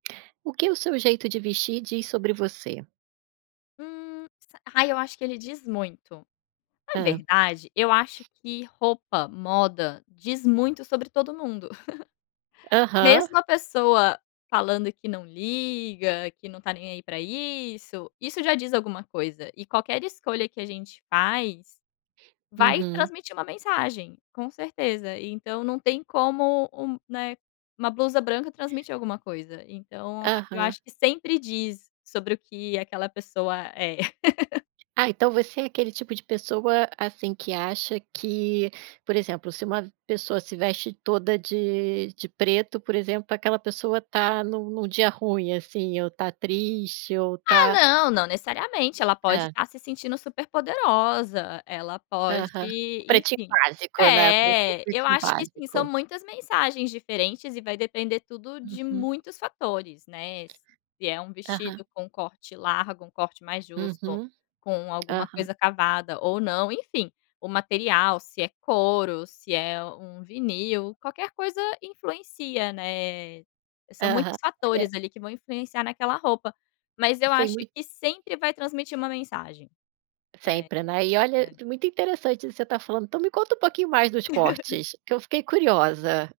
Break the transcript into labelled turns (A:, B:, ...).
A: O que o seu jeito de vestir diz sobre você?
B: Hum, sa ai, eu acho que ele diz muito. Na
A: Hã.
B: verdade eu acho que roupa, moda, diz muito sobre todo mundo.
A: Aham.
B: Mesmo a pessoa falando que não liga, que não está nem aí para isso, isso já diz alguma coisa, e qualquer escolha que a gente faz, vai
A: Uhum.
B: transmitir uma mensagem, com certeza. Então, não tem como um, né, uma blusa branca transmitir alguma coisa. Então, eu
A: Aham.
B: acho que sempre diz sobre o que aquela pessoa é.
A: Ah, então você é aquele tipo de pessoa, assim, que acha que, por exemplo, se uma pessoa se veste toda de de preto, por exemplo, aquela pessoa está num num dia ruim, assim, ou está triste ou
B: Ah,
A: está
B: não, não necessariamente, ela pode
A: Tá.
B: estar se sentindo super poderosa, ela pode,
A: Aham. O pretinho
B: enfim
A: básico, né, [unintelligible] o
B: É, eu
A: pretinho
B: acho que sim, são
A: básico.
B: muitas mensagens diferentes e vai depender tudo de
A: Uhum.
B: muitos fatores, né, se é um
A: Aham.
B: vestido com corte largo, um corte mais justo,
A: Uhum,
B: com alguma
A: aham.
B: coisa cavada, ou não, enfim, o material, se é couro, se é um vinil, qualquer coisa influencia, né, são
A: Aham.
B: muitos
A: E é.
B: fatores, ali, que vão influenciar naquela roupa, mas eu
A: Sem
B: acho
A: mui
B: que sempre vai transmitir uma mensagem. É,
A: Sempre, né, e olha,
B: né.
A: muito interessante isso que você está falando, então me conta um pouquinho mais dos cortes, que eu fiquei curiosa.